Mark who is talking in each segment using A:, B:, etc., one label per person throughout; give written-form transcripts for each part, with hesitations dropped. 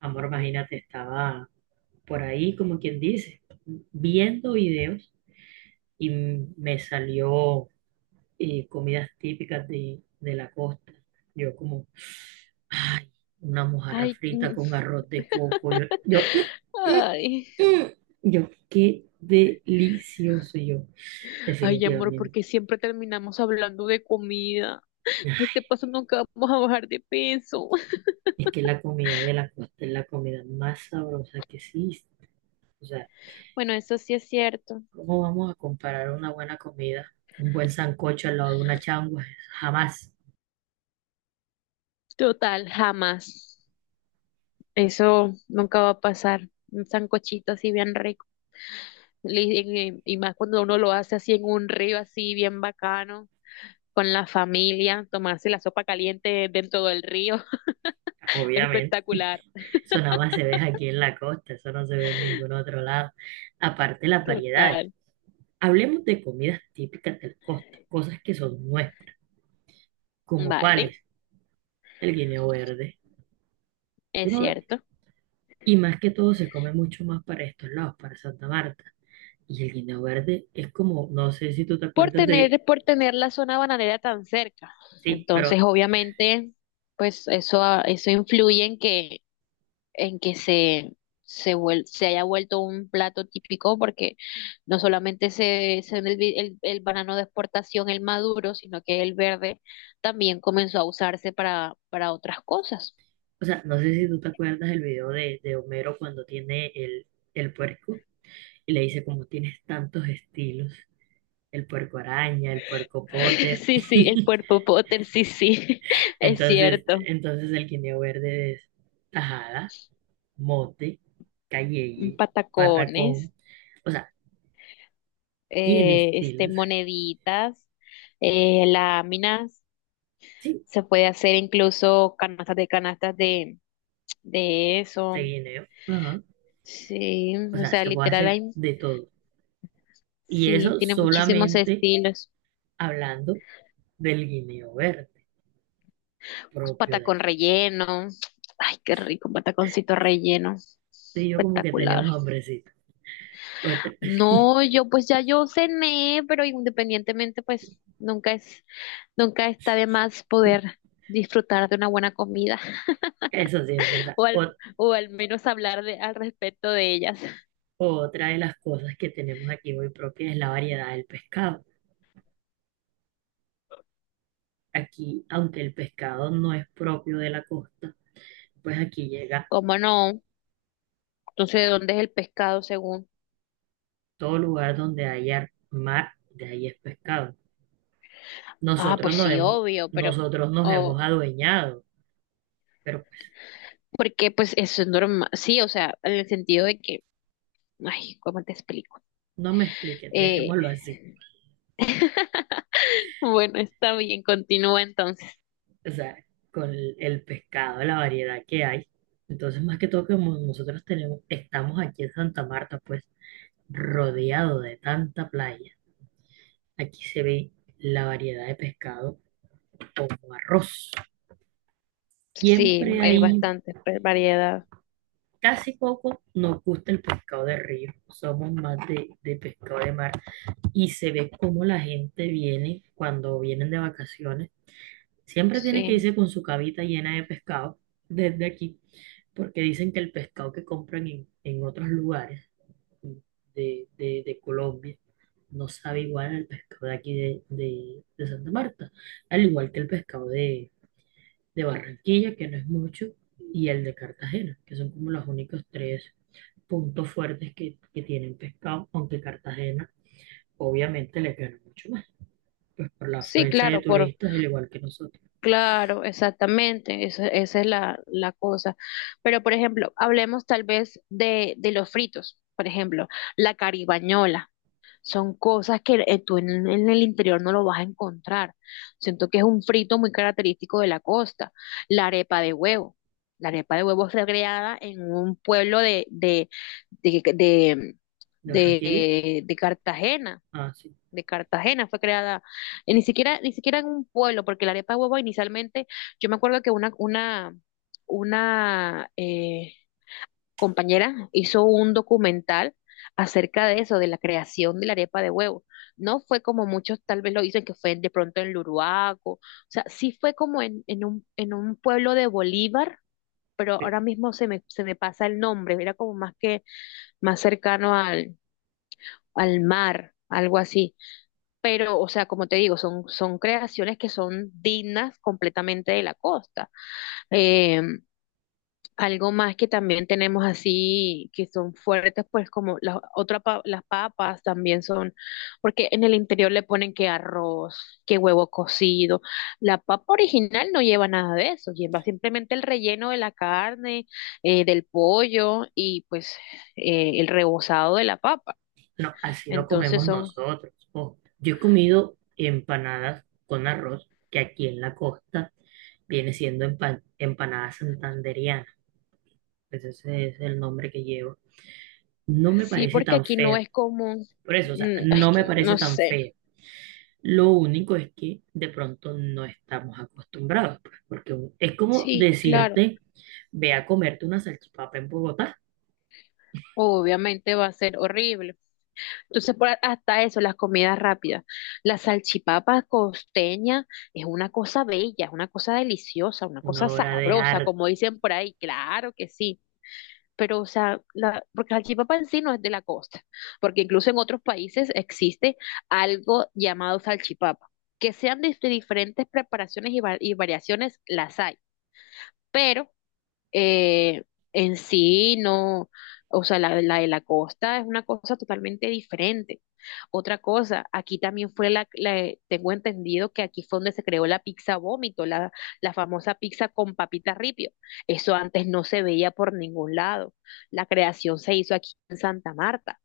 A: Amor, imagínate, estaba por ahí, como quien dice, viendo videos y me salió comidas típicas de, la costa. Yo como, ay, una mojarra
B: Ay,
A: frita
B: mm,
A: con arroz de coco. "Mm,
B: ay,
A: mm, mm". Yo, qué delicioso. Yo,
B: ay, amor,
A: definitivamente.
B: porque siempre terminamos hablando de comida. A este paso nunca vamos a bajar de peso.
A: Es que la comida de la costa es la comida más sabrosa que existe. O sea,
B: Bueno, eso sí es cierto.
A: ¿cómo vamos a comparar una buena comida, un buen sancocho al lado de una changua? Jamás,
B: Total, jamás. Eso nunca va a pasar. Un sancochito así bien rico. Le- Y más cuando uno lo hace así en un río, así bien bacano, con la familia, tomarse la sopa caliente dentro del río.
A: obviamente.
B: Espectacular.
A: Eso nada más se ve aquí en la costa, eso no se ve en ningún otro lado. Aparte las variedades.
B: Total.
A: Hablemos de comidas típicas de la costa, cosas que son nuestras, como
B: Vale.
A: cuáles, el guineo verde. Tú
B: Es
A: no ves-
B: cierto.
A: Y más que todo se come mucho más para estos lados, para Santa Marta. Y el guineo verde es como, no sé si tú te
B: por
A: acuerdas de,
B: tener, por tener la zona bananera tan cerca.
A: sí,
B: Entonces,
A: pero...
B: obviamente, pues eso influye en en que se haya vuelto un plato típico, porque no solamente se, se el, vi- el banano de exportación, el maduro, sino que el verde también comenzó a usarse para otras cosas.
A: O sea, no sé si tú te acuerdas del video de, Homero cuando tiene el puerco y le dice como tienes tantos estilos, el puerco araña, el puerco Potter.
B: Sí, sí, el puerpo Potter, sí, sí, es
A: Entonces,
B: cierto.
A: entonces el guineo verde es tajada, mote, calleye,
B: Patacones.
A: patacón. O sea, tiene estilos.
B: Moneditas, láminas,
A: Sí,
B: se puede hacer incluso canastas de eso.
A: de guineo. Ajá.
B: Sí,
A: O
B: o
A: sea,
B: sea,
A: se puede
B: literal,
A: hacer
B: hay,
A: de todo. Y
B: sí,
A: eso
B: tiene muchísimos
A: solamente
B: estilos.
A: hablando del guineo verde propio de
B: Patacón
A: aquí.
B: relleno. Ay, qué rico, un pataconcito relleno.
A: Tú y yo como que
B: Espectacular.
A: tenemos hambrecito. Otra-
B: No, yo pues ya yo cené, pero independientemente, pues nunca está de más poder disfrutar de una buena comida.
A: Eso sí es verdad.
B: O al, o al menos hablar al respecto de ellas.
A: Otra de las cosas que tenemos aquí muy propia es la variedad del pescado. Aquí, aunque el pescado no es propio de la costa, pues aquí llega
B: ¿Cómo no? Entonces, ¿de dónde es el pescado según?
A: todo lugar donde haya mar, de ahí es pescado.
B: Ah,
A: Nosotros
B: pues
A: nos
B: sí,
A: hemos,
B: obvio, pero,
A: nosotros nos
B: o,
A: hemos adueñado, pero pues
B: porque pues eso es normal, sí, o sea, en el sentido de que, ay, ¿cómo te explico?
A: no me expliques,
B: Eh,
A: dejémoslo así.
B: bueno, está bien, continúa entonces.
A: O sea, con el pescado, la variedad que hay. Entonces, más que todo, como nosotros tenemos, estamos aquí en Santa Marta, pues, rodeado de tanta playa, aquí se ve la variedad de pescado como arroz.
B: Sí,
A: Siempre
B: hay
A: hay,
B: bastante pues, variedad,
A: casi poco, nos gusta el pescado de río, somos más de, pescado de mar y se ve cómo la gente viene cuando vienen de vacaciones. Siempre tienen que
B: sí.
A: irse con su cabita llena de pescado desde aquí, porque dicen que el pescado que compran en otros lugares de, de Colombia no sabe igual al pescado de aquí de, de Santa Marta, al igual que el pescado de, Barranquilla, que no es mucho, y el de Cartagena, que son como los únicos tres puntos fuertes que, tienen pescado, aunque Cartagena obviamente le gana mucho más, pues por la
B: Sí,
A: afluencia de
B: claro,
A: turistas, al igual que nosotros.
B: claro, exactamente, esa es la cosa. Pero, por ejemplo, hablemos tal vez de los fritos, por ejemplo, la caribañola. Son cosas que tú en el interior no lo vas a encontrar. Siento que es un frito muy característico de la costa. La arepa de huevo. La arepa de huevo fue creada en un pueblo de, de,
A: De Barranquilla,
B: de Cartagena.
A: ah, sí.
B: De Cartagena, fue creada, ni siquiera, ni siquiera en un pueblo, porque la arepa de huevo inicialmente, yo me acuerdo que una compañera hizo un documental acerca de eso, de la creación de la arepa de huevo. No fue como muchos tal vez lo dicen que fue de pronto en Luruaco, o sea, sí fue como en en un pueblo de Bolívar, pero ahora mismo se me pasa el nombre, era como más cercano al, al mar, algo así. Pero, o sea, como te digo, son, son creaciones que son dignas completamente de la costa. Eh, Algo más que también tenemos así, que son fuertes, pues como las papas también son, porque en el interior le ponen que arroz, que huevo cocido. La papa original no lleva nada de eso, lleva simplemente el relleno de la carne, del pollo y pues el rebozado de la papa.
A: No, así lo
B: Entonces
A: comemos
B: son.
A: nosotros. Ojo, yo he comido empanadas con arroz, que aquí en la costa viene siendo empanada santanderiana. Pues ese es el nombre que llevo. No me
B: Sí,
A: parece
B: porque
A: tan
B: aquí no
A: fea.
B: es común.
A: Por eso, o sea,
B: Mm, es
A: no
B: que
A: me
B: no
A: parece tan
B: sé.
A: fea. Lo único es que de pronto no estamos acostumbrados, pues, porque es como
B: Sí, claro.
A: decirte, ve a comerte una salchipapa en Bogotá,
B: Obviamente va a ser horrible. Entonces, hasta eso, las comidas rápidas. La salchipapa costeña es una cosa bella, es una cosa deliciosa, una cosa
A: una obra de
B: sabrosa, como
A: arte,
B: dicen por ahí. Claro que sí. Pero, o sea, la, porque la salchipapa en sí no es de la costa, porque incluso en otros países existe algo llamado salchipapa. Que sean de diferentes preparaciones y y variaciones, las hay. Pero eh, en sí no, o sea, la de la costa es una cosa totalmente diferente. Otra cosa, aquí también fue tengo entendido que aquí fue donde se creó la pizza vómito, la famosa pizza con papita ripio. Eso antes no se veía por ningún lado. La creación se hizo aquí en Santa Marta.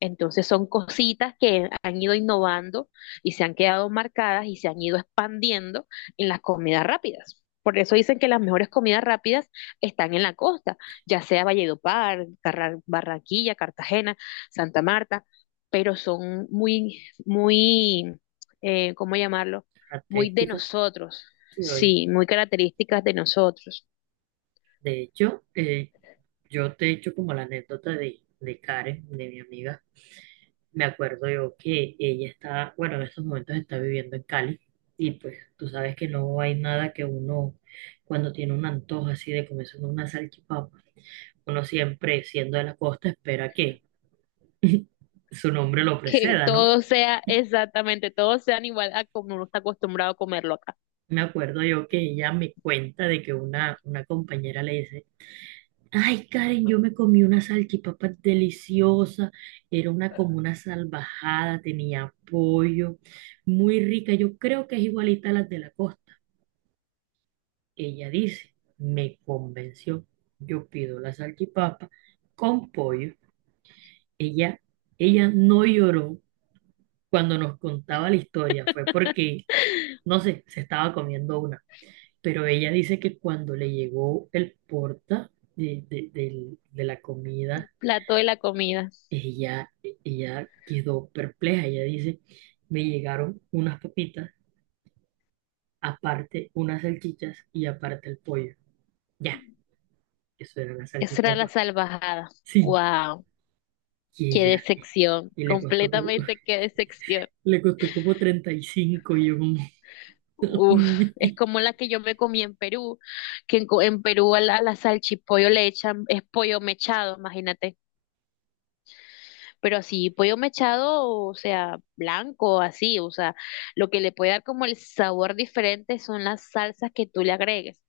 B: Entonces son cositas que han ido innovando y se han quedado marcadas y se han ido expandiendo en las comidas rápidas. Por eso dicen que las mejores comidas rápidas están en la costa, ya sea Valledupar, Barranquilla, Cartagena, Santa Marta, pero son muy, ¿cómo llamarlo? Muy de
A: características.
B: nosotros,
A: Sí, oye.
B: sí, muy características de nosotros.
A: De hecho, yo te he hecho como la anécdota de, Karen, de mi amiga. Me acuerdo yo que ella está, bueno, en estos momentos está viviendo en Cali y pues tú sabes que no hay nada que uno, cuando tiene un antojo así de comerse una salchipapa, uno siempre, siendo de la costa, espera que su nombre lo
B: Que
A: preceda, ¿no?
B: todo sea exactamente, todo sean igual a como uno está acostumbrado a comerlo acá.
A: Me acuerdo yo que ella me cuenta de que una compañera le dice, ay, Karen, yo me comí una salchipapa deliciosa. Era una como una salvajada, tenía pollo, muy rica. Yo creo que es igualita a las de la costa. Ella dice, me convenció. Yo pido la salchipapa con pollo. Ella, ella no lloró cuando nos contaba la historia. Fue porque, no sé, se estaba comiendo una. Pero ella dice que cuando le llegó el porta de, de la
B: El
A: comida...
B: plato de la comida.
A: Ella, ella quedó perpleja. Ella dice, me llegaron unas papitas, aparte unas salchichas y aparte el pollo. Ya, eso era la
B: Esa era la
A: salchipapa.
B: salvajada.
A: Sí,
B: Wow,
A: y
B: qué
A: ella,
B: decepción.
A: y
B: Completamente qué decepción.
A: le costó como 35 y cinco y yo como...
B: Uf, es como la que yo me comí en Perú, que en Perú a a la salchipollo le echan, es pollo mechado, imagínate. Pero así, pollo mechado, o sea, blanco, así, o sea, lo que le puede dar como el sabor diferente son las salsas que tú le agregues.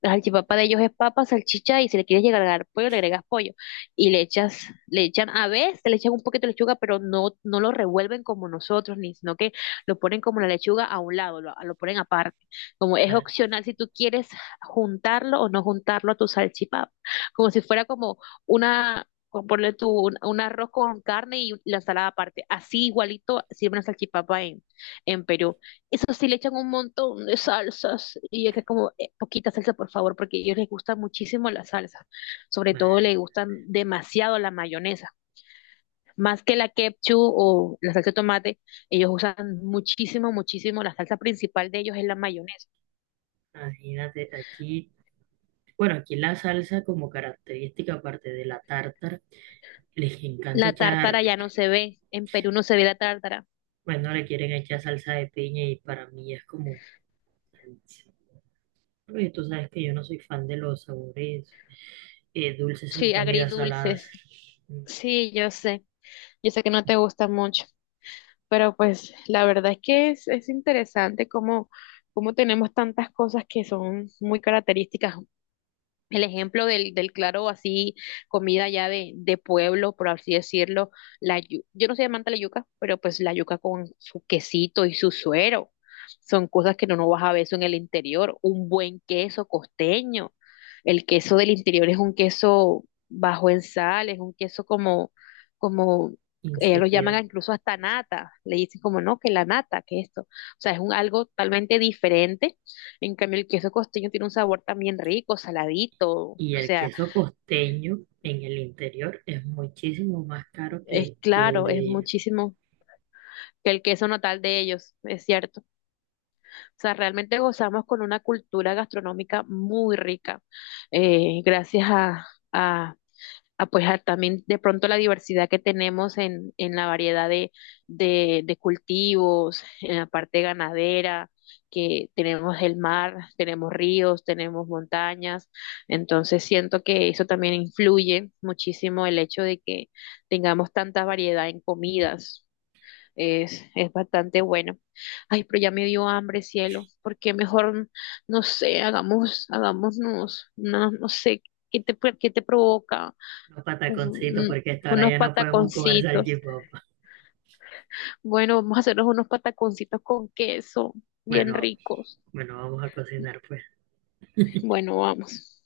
B: La salchipapa de ellos es papa, salchicha y si le quieres llegar a agregar pollo, le agregas pollo. Y le echan, a veces le echan un poquito de lechuga, pero no, no lo revuelven como nosotros, ni sino que lo ponen como la lechuga a un lado, lo ponen aparte. Como es
A: Ah,
B: opcional si tú quieres juntarlo o no juntarlo a tu salchipapa. Como si fuera como una, como ponle tú un arroz con carne y la ensalada aparte. Así igualito sirve una salchipapa en Perú. Eso sí le echan un montón de salsas y es que es como, poquita salsa, por favor, porque a ellos les gusta muchísimo la salsa. Sobre todo
A: mae,
B: les gustan demasiado la mayonesa. Más que la ketchup o la salsa de tomate, ellos usan muchísimo, muchísimo. La salsa principal de ellos es la mayonesa.
A: imagínate aquí, bueno, aquí la salsa como característica aparte de la tártara, les encanta
B: La
A: echar,
B: tártara ya no se ve. En Perú no se ve la tártara.
A: bueno, le quieren echar salsa de piña y para mí es como... Oye, tú sabes que yo no soy fan de los sabores dulces en
B: Sí,
A: comidas saladas.
B: agridulces.
A: Mm.
B: Sí, yo sé. Yo sé que no te gusta mucho. Pero pues la verdad es que es interesante cómo, cómo tenemos tantas cosas que son muy características. El ejemplo del claro, así, comida ya de pueblo, por así decirlo, yo no soy amante de la yuca, pero pues la yuca con su quesito y su suero, son cosas que no, no vas a ver eso en el interior, un buen queso costeño, el queso del interior es un queso bajo en sal, es un queso como, ellos lo llaman
A: Insípidos.
B: incluso hasta nata, le dicen como no, que la nata, que esto, o sea, es un algo totalmente diferente. En cambio, el queso costeño tiene un sabor también rico, saladito, o
A: Y el
B: sea,
A: queso costeño en el interior es muchísimo más caro
B: es
A: que, el
B: claro, es
A: de
B: muchísimo que el queso natal de ellos, es cierto. O sea, realmente gozamos con una cultura gastronómica muy rica, gracias a pues a también de pronto la diversidad que tenemos en la variedad de de cultivos, en la parte ganadera, que tenemos el mar, tenemos ríos, tenemos montañas, entonces siento que eso también influye muchísimo el hecho de que tengamos tanta variedad en comidas. Es bastante bueno. Ay, pero ya me dio hambre, cielo. ¿Por qué mejor, no sé, hagámonos, no, no sé, qué te provoca?
A: los
B: Uf,
A: pataconcitos,
B: mm,
A: porque hasta ahora
B: unos
A: ya no podemos comer
B: pataconcitos.
A: salchipapa.
B: Bueno, vamos a hacernos unos pataconcitos con queso, bien
A: Bueno,
B: ricos.
A: bueno, vamos a cocinar pues.
B: Bueno, vamos.